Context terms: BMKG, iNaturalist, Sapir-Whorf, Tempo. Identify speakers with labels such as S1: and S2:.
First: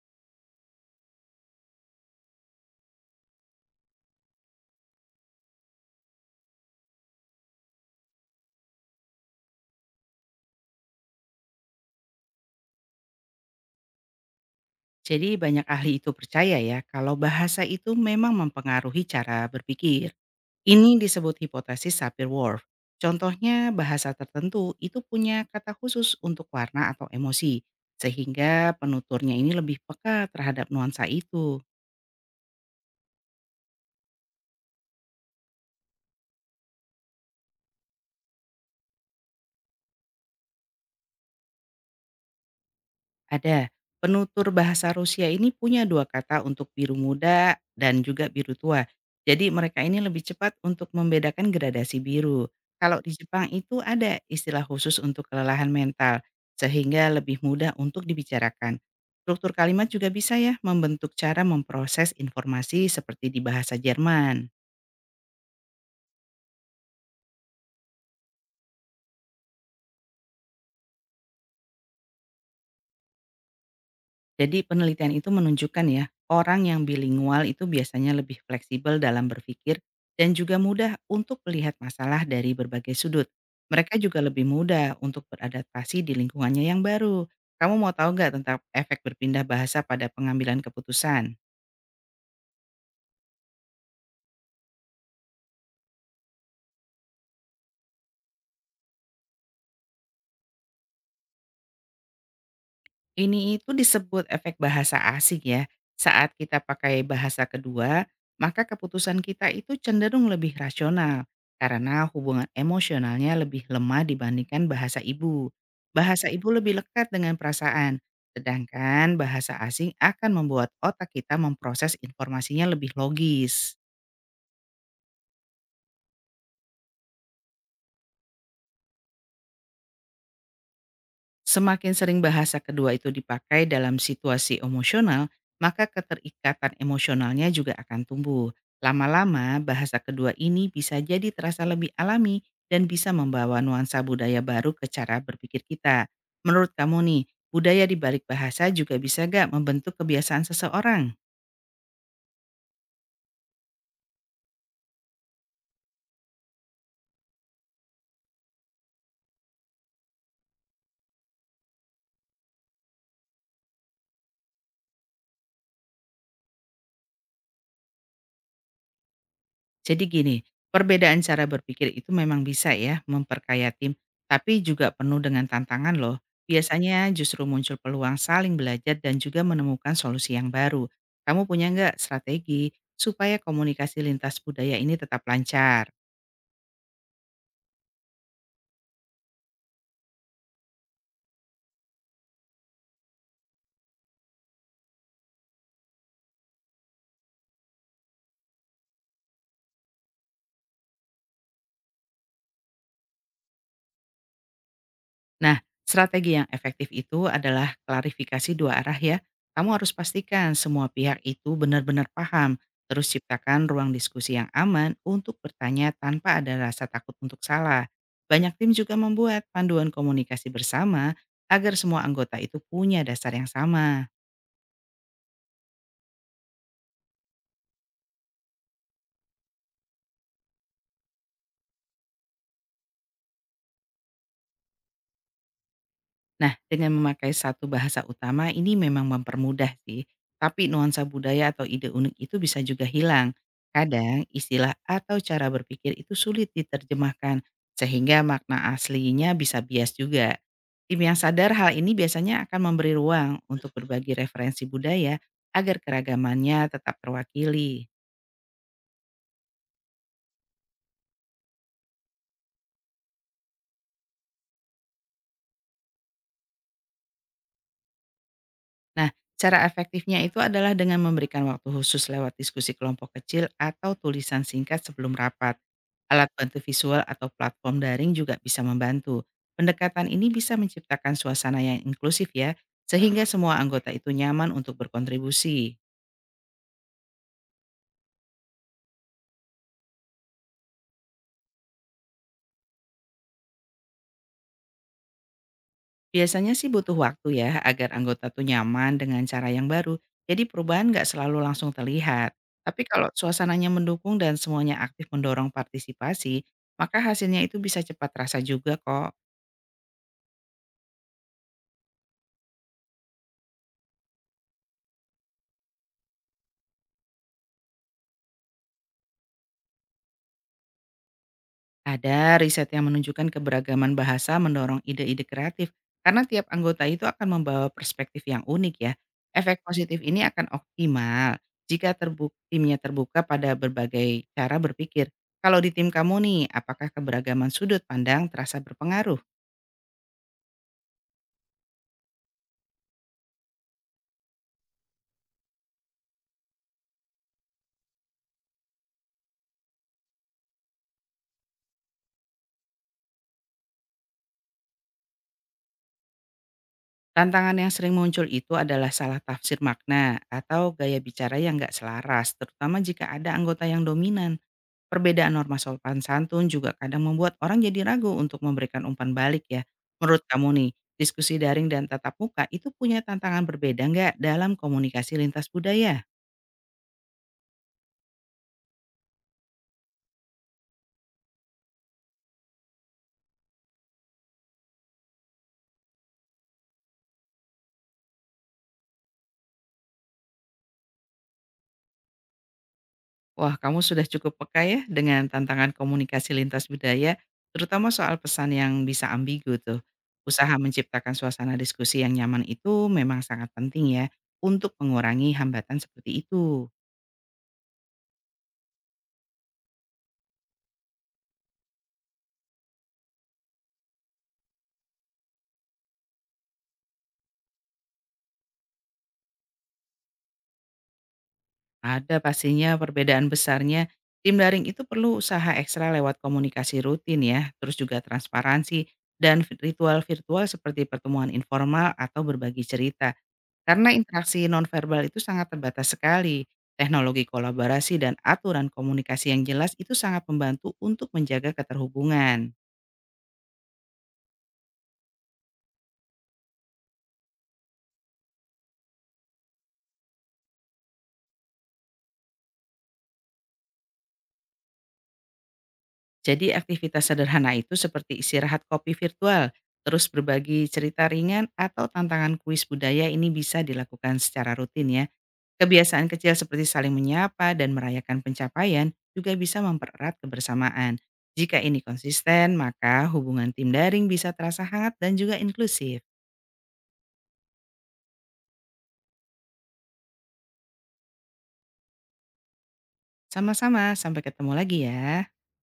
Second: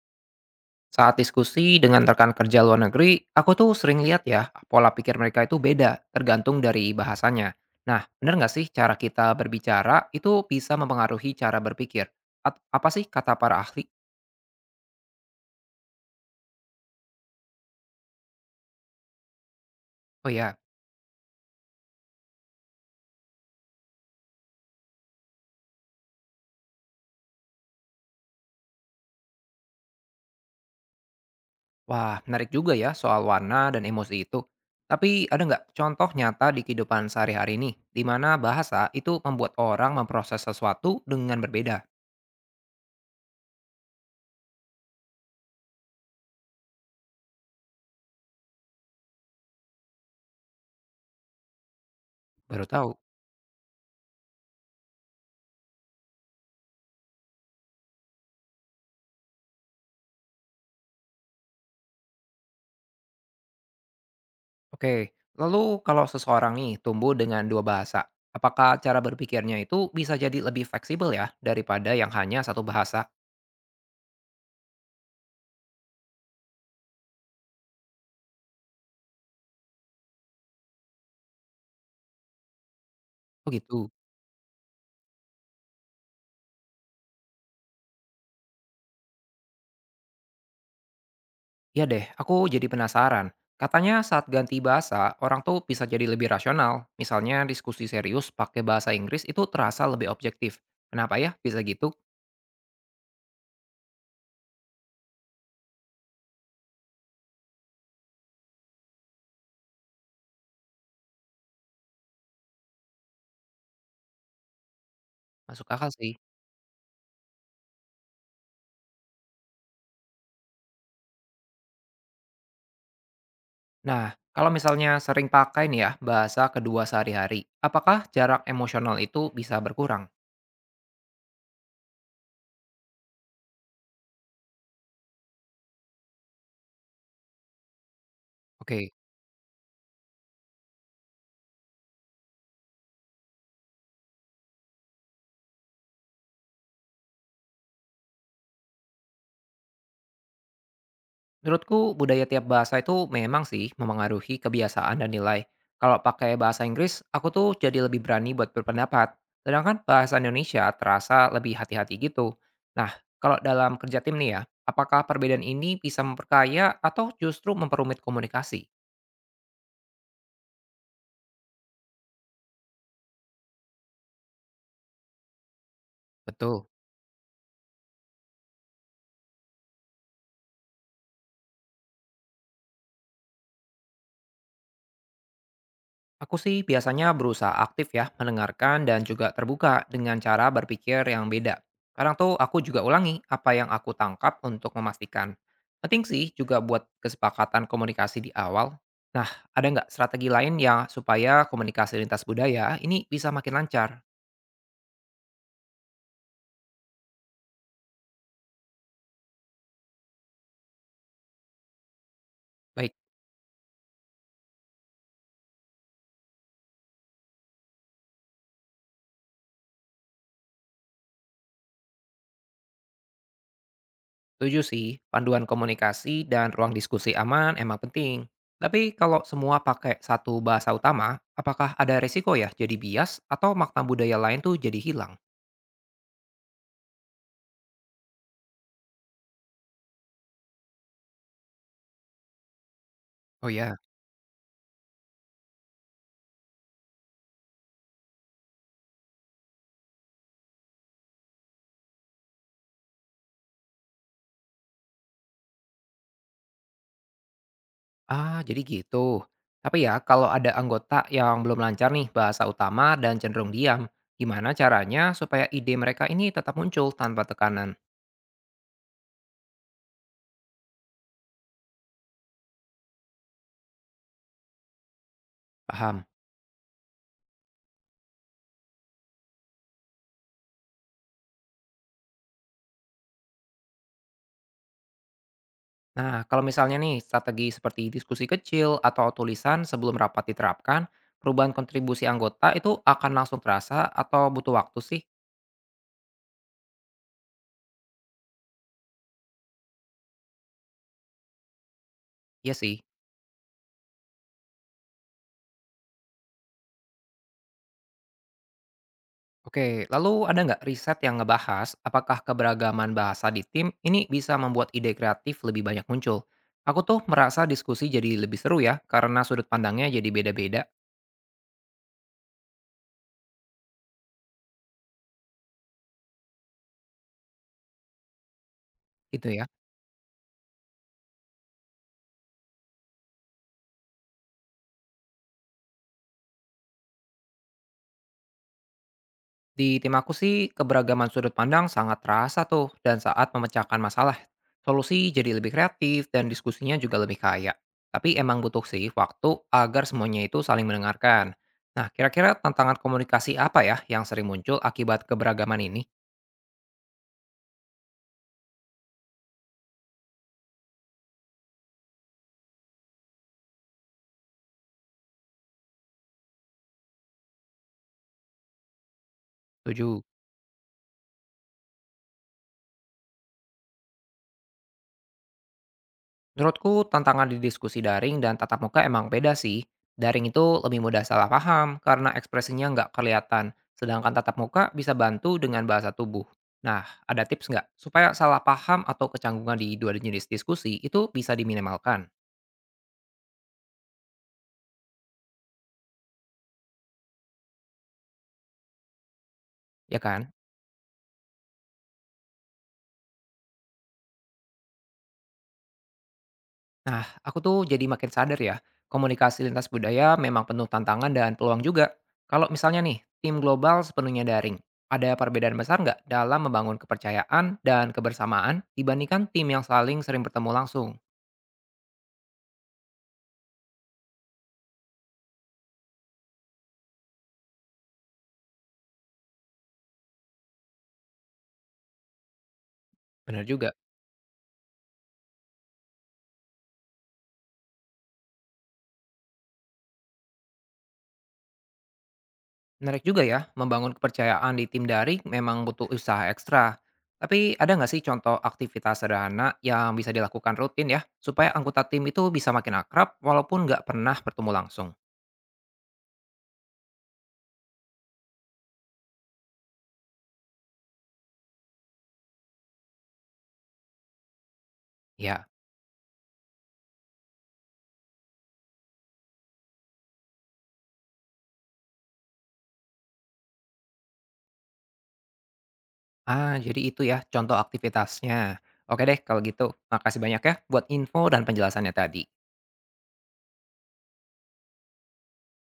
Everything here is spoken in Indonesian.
S1: Saat diskusi dengan rekan kerja luar negeri, aku tuh sering lihat ya, pola pikir mereka itu beda, tergantung dari bahasanya. Nah, benar nggak sih cara kita berbicara itu bisa mempengaruhi cara berpikir? Apa sih kata para ahli?
S2: Jadi banyak ahli itu percaya ya kalau bahasa itu memang mempengaruhi cara berpikir.
S1: Oh ya,
S2: Ini disebut hipotesis Sapir-Whorf. Contohnya bahasa tertentu itu punya kata khusus untuk warna atau emosi, sehingga penuturnya ini lebih peka terhadap nuansa itu.
S1: wah menarik juga ya soal warna dan emosi itu. Tapi ada nggak contoh nyata di kehidupan sehari-hari ini, di mana bahasa itu membuat orang memproses sesuatu dengan berbeda?
S2: Ada. Penutur bahasa Rusia ini punya dua kata untuk biru muda dan juga biru tua. Jadi mereka ini lebih cepat untuk membedakan gradasi biru.
S1: Baru tahu.
S2: Kalau di Jepang itu ada istilah khusus untuk kelelahan mental, sehingga lebih mudah untuk dibicarakan. Struktur kalimat juga bisa ya membentuk cara memproses informasi seperti di bahasa Jerman.
S1: Oke, lalu kalau seseorang nih tumbuh dengan dua bahasa, apakah cara berpikirnya itu bisa jadi lebih fleksibel ya daripada yang hanya satu bahasa?
S2: Jadi penelitian itu menunjukkan ya, orang yang bilingual itu biasanya lebih fleksibel dalam berpikir dan juga mudah untuk melihat masalah dari berbagai sudut.
S1: Oh gitu.
S2: Mereka juga lebih mudah untuk beradaptasi di lingkungannya yang baru. Kamu mau tahu nggak tentang efek berpindah bahasa pada pengambilan keputusan?
S1: Iya deh, aku jadi penasaran. Katanya saat ganti bahasa, orang tuh bisa jadi lebih rasional. Misalnya diskusi serius pakai bahasa Inggris itu terasa lebih objektif. Kenapa ya bisa gitu?
S2: Ini itu disebut efek bahasa asing ya. Saat kita pakai bahasa kedua, maka keputusan kita itu cenderung lebih rasional karena hubungan emosionalnya lebih lemah dibandingkan bahasa ibu.
S1: Masuk akal sih.
S2: Bahasa ibu lebih lekat dengan perasaan, sedangkan bahasa asing akan membuat otak kita memproses informasinya lebih logis.
S1: Nah, kalau misalnya sering pakai nih ya bahasa kedua sehari-hari, apakah jarak emosional itu bisa berkurang?
S2: Semakin sering bahasa kedua itu dipakai dalam situasi emosional, maka keterikatan emosionalnya juga akan tumbuh.
S1: Oke.
S2: Lama-lama, bahasa kedua ini bisa jadi terasa lebih alami dan bisa membawa nuansa budaya baru ke cara berpikir kita. Menurut kamu nih, budaya di balik bahasa juga bisa gak membentuk kebiasaan seseorang?
S1: Menurutku budaya tiap bahasa itu memang sih memengaruhi kebiasaan dan nilai. Kalau pakai bahasa Inggris, aku tuh jadi lebih berani buat berpendapat. Sedangkan bahasa Indonesia terasa lebih hati-hati gitu. Nah, kalau dalam kerja tim nih ya, apakah perbedaan ini bisa memperkaya atau justru memperumit komunikasi?
S2: Jadi gini, perbedaan cara berpikir itu memang bisa ya memperkaya tim, tapi juga penuh dengan tantangan loh.
S1: Betul.
S2: Biasanya justru muncul peluang saling belajar dan juga menemukan solusi yang baru. Kamu punya nggak strategi supaya komunikasi lintas budaya ini tetap lancar?
S1: Aku sih biasanya berusaha aktif ya, mendengarkan dan juga terbuka dengan cara berpikir yang beda. Kadang tuh aku juga ulangi apa yang aku tangkap untuk memastikan. Penting sih juga buat kesepakatan komunikasi di awal. Nah, ada nggak strategi lain ya supaya komunikasi lintas budaya ini bisa makin lancar?
S2: Nah, strategi yang efektif itu adalah klarifikasi dua arah ya. Kamu harus pastikan semua pihak itu benar-benar paham,
S1: Baik,
S2: terus ciptakan ruang diskusi yang aman untuk bertanya tanpa ada rasa takut untuk salah. Banyak tim juga membuat panduan komunikasi bersama agar semua anggota itu punya dasar yang sama.
S1: setuju sih, panduan komunikasi dan ruang diskusi aman emang penting. Tapi kalau semua pakai satu bahasa utama, apakah ada resiko ya jadi bias atau makna budaya lain tuh jadi hilang?
S2: Nah, dengan memakai satu bahasa utama ini memang mempermudah sih, tapi nuansa budaya atau ide unik itu bisa juga hilang.
S1: Oh ya,
S2: Kadang istilah atau cara berpikir itu sulit diterjemahkan, sehingga makna aslinya bisa bias juga. Tim yang sadar hal ini biasanya akan memberi ruang untuk berbagi referensi budaya agar keragamannya tetap terwakili.
S1: ah, jadi gitu. Tapi ya, kalau ada anggota yang belum lancar nih bahasa utama dan cenderung diam, gimana caranya supaya ide mereka ini tetap muncul tanpa tekanan?
S2: Nah, cara efektifnya itu adalah dengan memberikan waktu khusus lewat diskusi kelompok kecil atau tulisan singkat sebelum rapat.
S1: Paham.
S2: Alat bantu visual atau platform daring juga bisa membantu. Pendekatan ini bisa menciptakan suasana yang inklusif ya, sehingga semua anggota itu nyaman untuk berkontribusi.
S1: Nah, kalau misalnya nih strategi seperti diskusi kecil atau tulisan sebelum rapat diterapkan, perubahan kontribusi anggota itu akan langsung terasa atau butuh waktu sih?
S2: Biasanya sih butuh waktu ya agar anggota tuh nyaman dengan cara yang baru. Jadi perubahan nggak selalu langsung terlihat.
S1: Iya sih.
S2: Tapi kalau suasananya mendukung dan semuanya aktif mendorong partisipasi, maka hasilnya itu bisa cepat terasa juga kok.
S1: Oke, lalu ada nggak riset yang ngebahas apakah keberagaman bahasa di tim ini bisa membuat ide kreatif lebih banyak muncul? Aku tuh merasa diskusi jadi lebih seru ya, karena sudut pandangnya jadi beda-beda
S2: Ada riset yang menunjukkan keberagaman bahasa mendorong ide-ide kreatif, karena tiap anggota itu akan membawa perspektif yang unik ya.
S1: gitu ya.
S2: Efek positif ini akan optimal jika timnya terbuka pada berbagai cara berpikir. Kalau di tim kamu nih, apakah keberagaman sudut pandang terasa berpengaruh?
S1: Di tim aku sih, keberagaman sudut pandang sangat terasa tuh, dan saat memecahkan masalah, solusi jadi lebih kreatif dan diskusinya juga lebih kaya. Tapi emang butuh sih waktu agar semuanya itu saling mendengarkan. Nah, kira-kira tantangan komunikasi apa ya yang sering muncul akibat keberagaman ini?
S2: Tantangan yang sering muncul itu adalah salah tafsir makna atau gaya bicara yang nggak selaras, terutama jika ada anggota yang dominan. Perbedaan norma sopan santun juga kadang membuat orang jadi ragu untuk memberikan umpan balik ya.
S1: Tujuh.
S2: Menurut kamu nih, diskusi daring dan tatap muka itu punya tantangan berbeda nggak dalam komunikasi lintas budaya?
S1: Menurutku tantangan di diskusi daring dan tatap muka emang beda sih. Daring itu lebih mudah salah paham karena ekspresinya nggak kelihatan, sedangkan tatap muka bisa bantu dengan bahasa tubuh. Nah, ada tips nggak supaya salah paham atau kecanggungan di dua jenis diskusi itu bisa diminimalkan,
S2: Wah, kamu sudah cukup peka ya dengan tantangan komunikasi lintas budaya, terutama soal pesan yang bisa ambigu tuh.
S1: ya kan?
S2: Usaha menciptakan suasana diskusi yang nyaman itu memang sangat penting ya untuk mengurangi hambatan seperti itu.
S1: Nah, aku tuh jadi makin sadar ya, komunikasi lintas budaya memang penuh tantangan dan peluang juga. Kalau misalnya nih, tim global sepenuhnya daring, ada perbedaan besar nggak dalam membangun kepercayaan dan kebersamaan dibandingkan tim yang saling sering bertemu langsung?
S2: Ada pastinya perbedaan besarnya. Tim daring itu perlu usaha ekstra lewat komunikasi rutin ya, terus juga transparansi dan ritual virtual seperti pertemuan informal atau berbagi cerita.
S1: Benar juga.
S2: Karena interaksi nonverbal itu sangat terbatas sekali. Teknologi kolaborasi dan aturan komunikasi yang jelas itu sangat membantu untuk menjaga keterhubungan.
S1: Menarik juga ya, membangun kepercayaan di tim daring memang butuh usaha ekstra. Tapi ada nggak sih contoh aktivitas sederhana yang bisa dilakukan rutin ya, supaya anggota tim itu bisa makin akrab walaupun nggak pernah bertemu langsung?
S2: Jadi aktivitas sederhana itu seperti istirahat kopi virtual, terus berbagi cerita ringan atau tantangan kuis budaya ini bisa dilakukan secara rutin ya.
S1: Ya.
S2: Kebiasaan kecil seperti saling menyapa dan merayakan pencapaian juga bisa mempererat kebersamaan. Jika ini konsisten, maka hubungan tim daring bisa terasa hangat dan juga inklusif.
S1: Ah, jadi itu ya contoh aktivitasnya. Oke deh, kalau gitu. Makasih banyak ya buat info dan penjelasannya tadi.
S2: Sama-sama, sampai ketemu lagi ya.